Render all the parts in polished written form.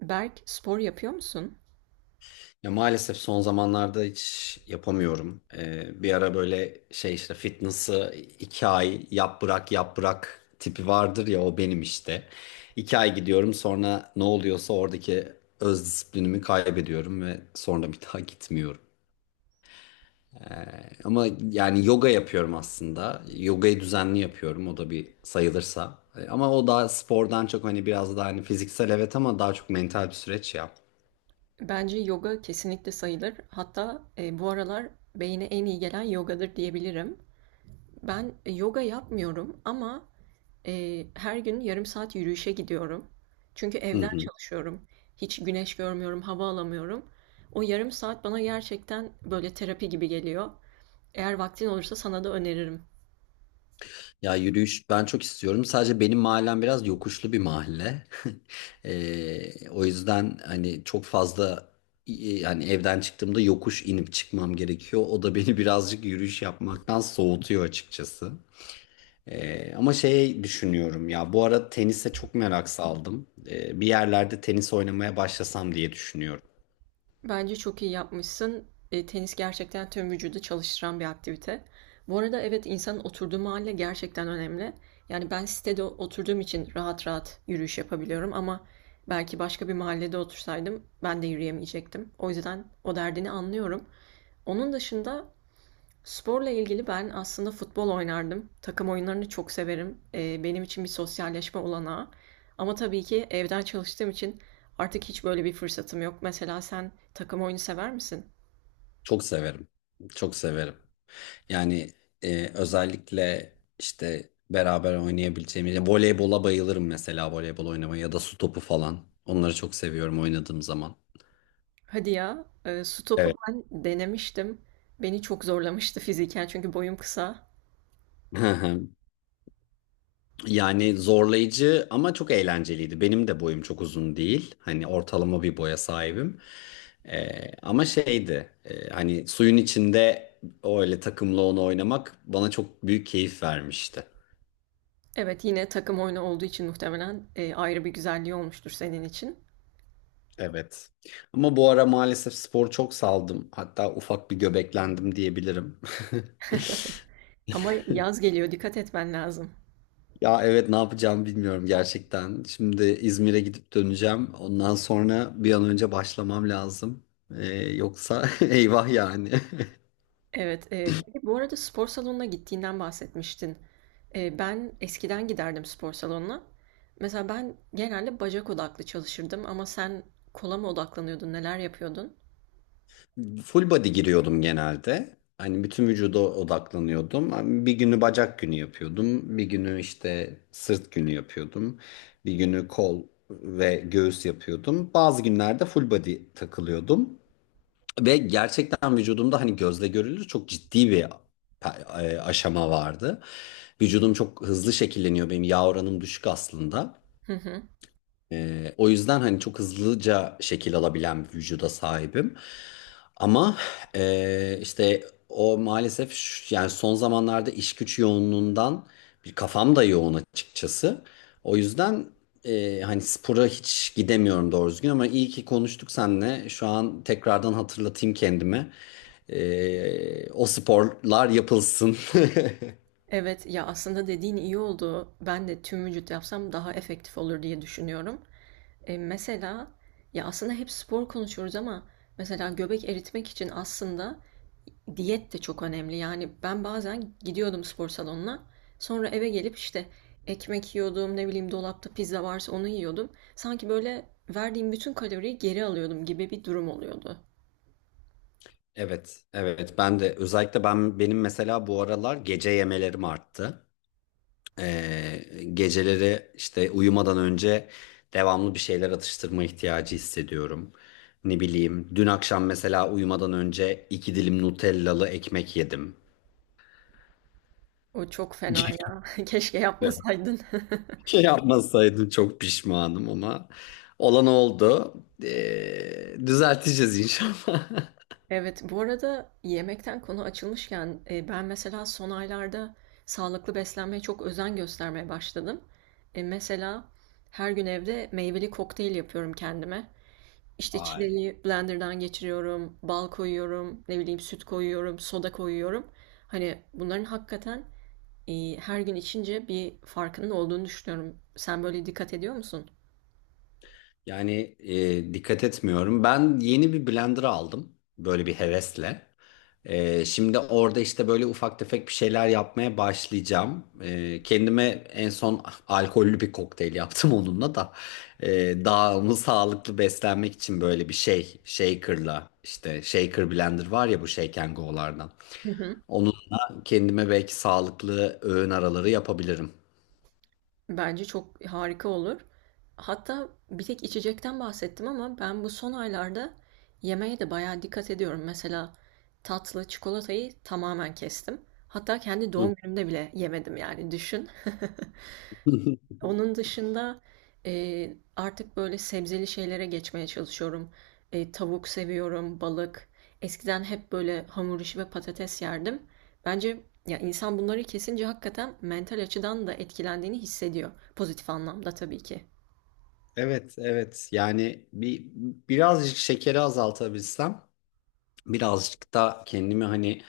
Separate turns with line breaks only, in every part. Berk, spor yapıyor musun?
Ya maalesef son zamanlarda hiç yapamıyorum. Bir ara böyle şey işte fitness'ı 2 ay yap bırak yap bırak tipi vardır ya o benim işte. 2 ay gidiyorum sonra ne oluyorsa oradaki öz disiplinimi kaybediyorum ve sonra bir daha gitmiyorum. Ama yani yoga yapıyorum aslında. Yogayı düzenli yapıyorum o da bir sayılırsa. Ama o daha spordan çok hani biraz daha hani fiziksel evet ama daha çok mental bir süreç ya.
Bence yoga kesinlikle sayılır. Hatta bu aralar beyne en iyi gelen yogadır diyebilirim. Ben yoga yapmıyorum ama her gün yarım saat yürüyüşe gidiyorum. Çünkü
Hı
evden
hı.
çalışıyorum. Hiç güneş görmüyorum, hava alamıyorum. O yarım saat bana gerçekten böyle terapi gibi geliyor. Eğer vaktin olursa sana da öneririm.
Ya yürüyüş ben çok istiyorum. Sadece benim mahallem biraz yokuşlu bir mahalle. O yüzden hani çok fazla hani evden çıktığımda yokuş inip çıkmam gerekiyor. O da beni birazcık yürüyüş yapmaktan soğutuyor açıkçası. Ama şey düşünüyorum ya bu ara tenise çok merak saldım. Bir yerlerde tenis oynamaya başlasam diye düşünüyorum.
Bence çok iyi yapmışsın. Tenis gerçekten tüm vücudu çalıştıran bir aktivite. Bu arada evet, insanın oturduğu mahalle gerçekten önemli. Yani ben sitede oturduğum için rahat rahat yürüyüş yapabiliyorum ama belki başka bir mahallede otursaydım ben de yürüyemeyecektim. O yüzden o derdini anlıyorum. Onun dışında sporla ilgili ben aslında futbol oynardım. Takım oyunlarını çok severim. Benim için bir sosyalleşme olanağı. Ama tabii ki evden çalıştığım için artık hiç böyle bir fırsatım yok. Mesela sen takım oyunu sever misin?
Çok severim. Çok severim. Yani özellikle işte beraber oynayabileceğimiz voleybola bayılırım mesela voleybol oynamayı ya da su topu falan. Onları çok seviyorum oynadığım zaman.
Hadi ya, su topu
Evet.
ben denemiştim. Beni çok zorlamıştı fiziken çünkü boyum kısa.
Yani zorlayıcı ama çok eğlenceliydi. Benim de boyum çok uzun değil. Hani ortalama bir boya sahibim. Ama şeydi, hani suyun içinde öyle takımla onu oynamak bana çok büyük keyif vermişti.
Evet, yine takım oyunu olduğu için muhtemelen ayrı bir güzelliği olmuştur senin için.
Evet. Ama bu ara maalesef spor çok saldım. Hatta ufak bir göbeklendim diyebilirim.
Ama yaz geliyor, dikkat etmen lazım.
Ya evet, ne yapacağımı bilmiyorum gerçekten. Şimdi İzmir'e gidip döneceğim. Ondan sonra bir an önce başlamam lazım. Yoksa eyvah yani.
Evet, peki bu arada spor salonuna gittiğinden bahsetmiştin. Ben eskiden giderdim spor salonuna. Mesela ben genelde bacak odaklı çalışırdım ama sen kola mı odaklanıyordun, neler yapıyordun?
Full body giriyordum genelde. Hani bütün vücuda odaklanıyordum. Hani bir günü bacak günü yapıyordum. Bir günü işte sırt günü yapıyordum. Bir günü kol ve göğüs yapıyordum. Bazı günlerde full body takılıyordum. Ve gerçekten vücudumda hani gözle görülür çok ciddi bir aşama vardı. Vücudum çok hızlı şekilleniyor. Benim yağ oranım düşük aslında.
Hı hı.
O yüzden hani çok hızlıca şekil alabilen bir vücuda sahibim. Ama işte o maalesef yani son zamanlarda iş güç yoğunluğundan bir kafam da yoğun açıkçası. O yüzden hani spora hiç gidemiyorum doğru düzgün, ama iyi ki konuştuk seninle. Şu an tekrardan hatırlatayım kendime. O sporlar yapılsın.
Evet, ya aslında dediğin iyi oldu. Ben de tüm vücut yapsam daha efektif olur diye düşünüyorum. Mesela ya aslında hep spor konuşuyoruz ama mesela göbek eritmek için aslında diyet de çok önemli. Yani ben bazen gidiyordum spor salonuna. Sonra eve gelip işte ekmek yiyordum, ne bileyim dolapta pizza varsa onu yiyordum. Sanki böyle verdiğim bütün kaloriyi geri alıyordum gibi bir durum oluyordu.
Evet, evet. Ben de özellikle benim mesela bu aralar gece yemelerim arttı. Ee, geceleri işte uyumadan önce devamlı bir şeyler atıştırma ihtiyacı hissediyorum. Ne bileyim, dün akşam mesela uyumadan önce iki dilim Nutellalı ekmek yedim.
O çok fena ya. Keşke yapmasaydın.
Şey, yapmasaydım çok pişmanım ama olan oldu. Düzelteceğiz inşallah.
Evet, bu arada yemekten konu açılmışken ben mesela son aylarda sağlıklı beslenmeye çok özen göstermeye başladım. Mesela her gün evde meyveli kokteyl yapıyorum kendime. İşte
Ay.
çileği blenderdan geçiriyorum, bal koyuyorum, ne bileyim süt koyuyorum, soda koyuyorum. Hani bunların hakikaten her gün içince bir farkının olduğunu düşünüyorum. Sen böyle dikkat ediyor musun?
Yani dikkat etmiyorum. Ben yeni bir blender aldım. Böyle bir hevesle. Şimdi orada işte böyle ufak tefek bir şeyler yapmaya başlayacağım. Kendime en son alkollü bir kokteyl yaptım onunla da. Daha onu sağlıklı beslenmek için böyle bir şey. Shaker'la işte, shaker blender var ya bu Shake and Go'lardan.
Hı hı.
Onunla kendime belki sağlıklı öğün araları yapabilirim.
Bence çok harika olur. Hatta bir tek içecekten bahsettim ama ben bu son aylarda yemeğe de bayağı dikkat ediyorum. Mesela tatlı çikolatayı tamamen kestim. Hatta kendi doğum günümde bile yemedim, yani düşün. Onun dışında e, artık böyle sebzeli şeylere geçmeye çalışıyorum. Tavuk seviyorum, balık. Eskiden hep böyle hamur işi ve patates yerdim. Bence ya insan bunları kesince hakikaten mental açıdan da etkilendiğini hissediyor. Pozitif anlamda tabii ki.
Evet, evet. Yani birazcık şekeri azaltabilsem, birazcık da kendimi hani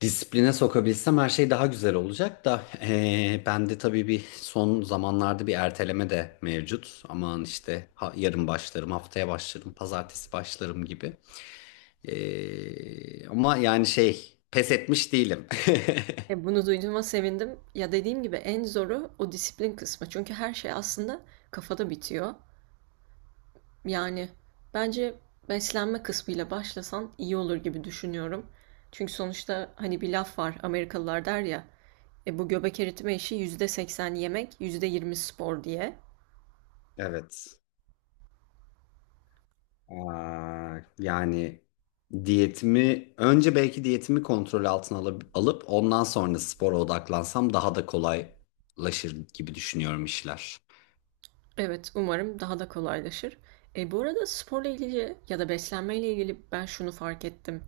disipline sokabilsem her şey daha güzel olacak da bende tabii bir son zamanlarda bir erteleme de mevcut. Aman işte, yarın başlarım, haftaya başlarım, pazartesi başlarım gibi. Ama yani şey, pes etmiş değilim.
Bunu duyduğuma sevindim. Ya dediğim gibi en zoru o disiplin kısmı. Çünkü her şey aslında kafada bitiyor. Yani bence beslenme kısmıyla başlasan iyi olur gibi düşünüyorum. Çünkü sonuçta hani bir laf var, Amerikalılar der ya, bu göbek eritme işi %80 yemek %20 spor diye.
Evet. Aa, yani diyetimi önce belki diyetimi kontrol altına alıp ondan sonra spora odaklansam daha da kolaylaşır gibi düşünüyorum işler.
Evet, umarım daha da kolaylaşır. Bu arada sporla ilgili ya da beslenmeyle ilgili ben şunu fark ettim.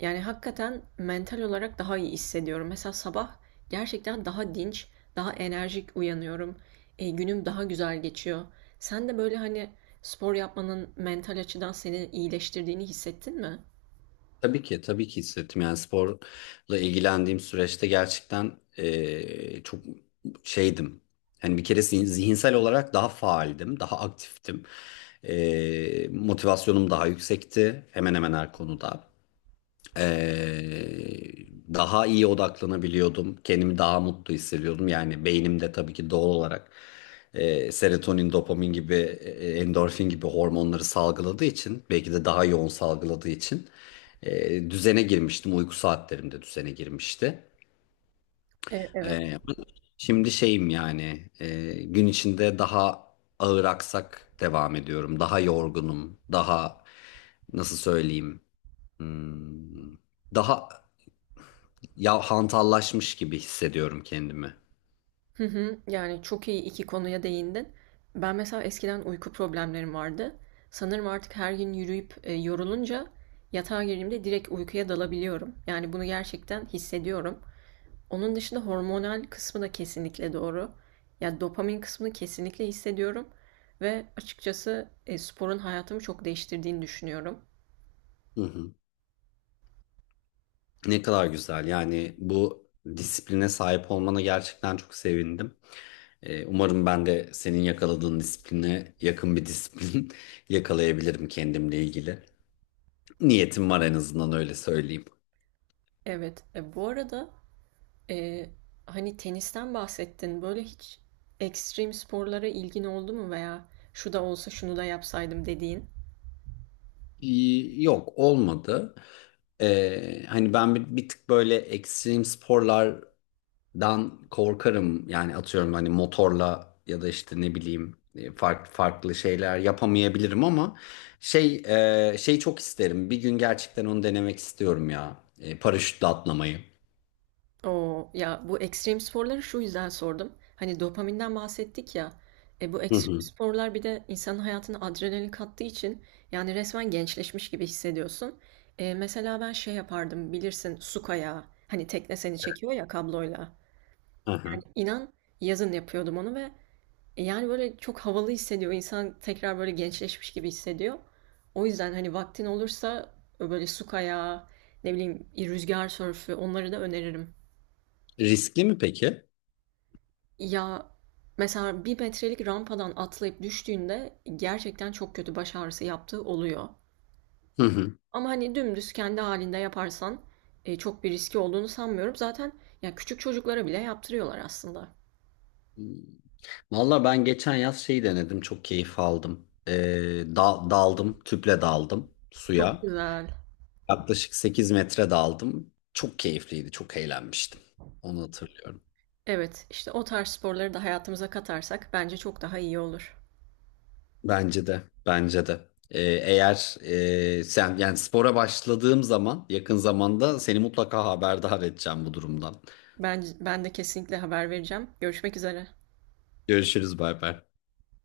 Yani hakikaten mental olarak daha iyi hissediyorum. Mesela sabah gerçekten daha dinç, daha enerjik uyanıyorum. Günüm daha güzel geçiyor. Sen de böyle, hani, spor yapmanın mental açıdan seni iyileştirdiğini hissettin mi?
Tabii ki, tabii ki hissettim. Yani sporla ilgilendiğim süreçte gerçekten çok şeydim. Hani bir kere zihinsel olarak daha faaldim, daha aktiftim. Motivasyonum daha yüksekti hemen hemen her konuda. Daha iyi odaklanabiliyordum. Kendimi daha mutlu hissediyordum. Yani beynimde tabii ki doğal olarak serotonin, dopamin gibi, endorfin gibi hormonları salgıladığı için, belki de daha yoğun salgıladığı için düzene girmiştim. Uyku saatlerim de düzene girmişti.
Evet.
E, şimdi şeyim, yani gün içinde daha ağır aksak devam ediyorum. Daha yorgunum, daha, nasıl söyleyeyim? hmm, Daha ya, hantallaşmış gibi hissediyorum kendimi.
Hı hı. Yani çok iyi 2 konuya değindin. Ben mesela eskiden uyku problemlerim vardı. Sanırım artık her gün yürüyüp, yorulunca yatağa girdiğimde direkt uykuya dalabiliyorum. Yani bunu gerçekten hissediyorum. Onun dışında hormonal kısmı da kesinlikle doğru. Ya dopamin kısmını kesinlikle hissediyorum ve açıkçası sporun hayatımı çok değiştirdiğini düşünüyorum.
Hı hı. Ne kadar güzel. Yani bu disipline sahip olmana gerçekten çok sevindim. Umarım ben de senin yakaladığın disipline yakın bir disiplin yakalayabilirim kendimle ilgili. Niyetim var, en azından öyle söyleyeyim.
Evet, bu arada e, hani tenisten bahsettin. Böyle hiç ekstrem sporlara ilgin oldu mu, veya şu da olsa şunu da yapsaydım dediğin?
Yok, olmadı. Hani ben bir tık böyle ekstrem sporlar dan korkarım. Yani atıyorum, hani motorla ya da işte ne bileyim farklı farklı şeyler yapamayabilirim ama şey, şey çok isterim, bir gün gerçekten onu denemek istiyorum ya, paraşütle atlamayı.
Oo, ya bu ekstrem sporları şu yüzden sordum. Hani dopaminden bahsettik ya. Bu
Hı
ekstrem
hı,
sporlar bir de insanın hayatına adrenalin kattığı için yani resmen gençleşmiş gibi hissediyorsun. Mesela ben şey yapardım, bilirsin, su kayağı. Hani tekne seni çekiyor ya kabloyla.
hı
Yani
hı.
inan, yazın yapıyordum onu ve yani böyle çok havalı hissediyor. İnsan tekrar böyle gençleşmiş gibi hissediyor. O yüzden hani vaktin olursa böyle su kayağı, ne bileyim rüzgar sörfü, onları da öneririm.
Riskli mi peki?
Ya mesela bir metrelik rampadan atlayıp düştüğünde gerçekten çok kötü baş ağrısı yaptığı oluyor.
Hı hı.
Ama hani dümdüz kendi halinde yaparsan çok bir riski olduğunu sanmıyorum. Zaten ya küçük çocuklara bile yaptırıyorlar aslında.
Valla ben geçen yaz şeyi denedim, çok keyif aldım. Daldım, tüple daldım
Çok
suya,
güzel.
yaklaşık 8 metre daldım. Çok keyifliydi, çok eğlenmiştim, onu hatırlıyorum.
Evet, işte o tarz sporları da hayatımıza katarsak bence çok daha iyi olur.
Bence de, bence de. Eğer sen yani spora başladığım zaman, yakın zamanda seni mutlaka haberdar edeceğim bu durumdan.
Ben de kesinlikle haber vereceğim. Görüşmek üzere.
Görüşürüz, bay bay.